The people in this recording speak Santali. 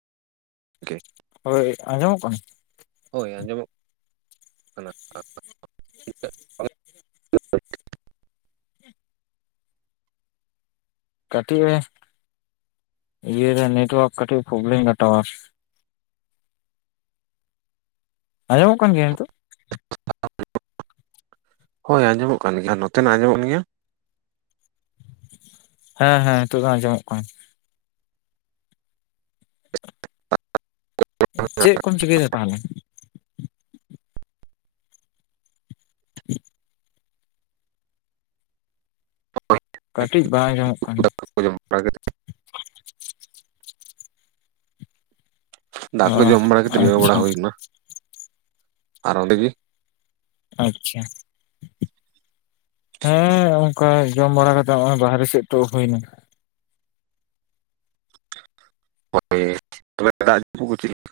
ᱠᱮ ᱦᱳᱭ ᱟᱸᱡᱚᱢᱚᱜ ᱠᱟᱱ ᱦᱳᱭ ᱟᱸᱡᱚᱢᱮᱫ ᱠᱟᱹᱴᱤᱡ ᱮ ᱤᱭᱟᱹᱨᱮ ᱱᱮᱴᱣᱟᱨᱠ ᱠᱟᱹᱴᱤᱡ ᱯᱨᱚᱵᱞᱮᱢ ᱮᱫᱟ ᱴᱟᱣᱟᱨ ᱟᱸᱡᱚᱢᱚᱜ ᱠᱟᱱ ᱜᱮᱭᱟ ᱱᱤᱛᱚᱜ ᱦᱳᱭ ᱟᱸᱚᱢᱚᱜ ᱠᱟᱱ ᱜᱮᱭᱟ ᱱᱚᱛᱮᱱᱟᱜ ᱟᱸᱡᱚᱢᱚᱜ ᱜᱮᱭᱟ ᱦᱮᱸ ᱦᱮᱸ ᱱᱤᱛᱚᱜ ᱫᱚ ᱟᱸᱚᱢᱮᱫ ᱠᱟᱱᱟ ᱪᱮᱫ ᱠᱚᱢ ᱪᱤᱠᱟᱹᱭ ᱮᱫᱟ ᱛᱟᱦᱚᱞᱮ [inaudible] ᱠᱟᱹᱴᱤᱡ ᱵᱟᱭ ᱟᱡᱚᱢᱚᱜ ᱠᱟᱱᱟ [inaudible] ᱚ ᱫᱟᱠ ᱠᱳ ᱡᱚᱢ ᱵᱟᱲᱟ ᱠᱟᱛᱮ ᱡᱤᱨᱟᱯᱹᱣ ᱟᱪᱪᱷᱟ ᱵᱟᱲᱟ ᱦᱩᱭ ᱠᱟᱱᱟ ᱟᱨ ᱚᱰᱮ ᱜᱮ ᱟᱪᱪᱷᱟ ᱦᱮᱸ ᱚᱱᱠᱟ ᱡᱚᱢ ᱵᱟᱲᱟ ᱠᱟᱛᱮᱜ ᱱᱚᱜ ᱚᱭ ᱵᱟᱨᱦᱮ ᱥᱮᱫ ᱛᱚ ᱦᱩᱭᱱᱟ [inaudible]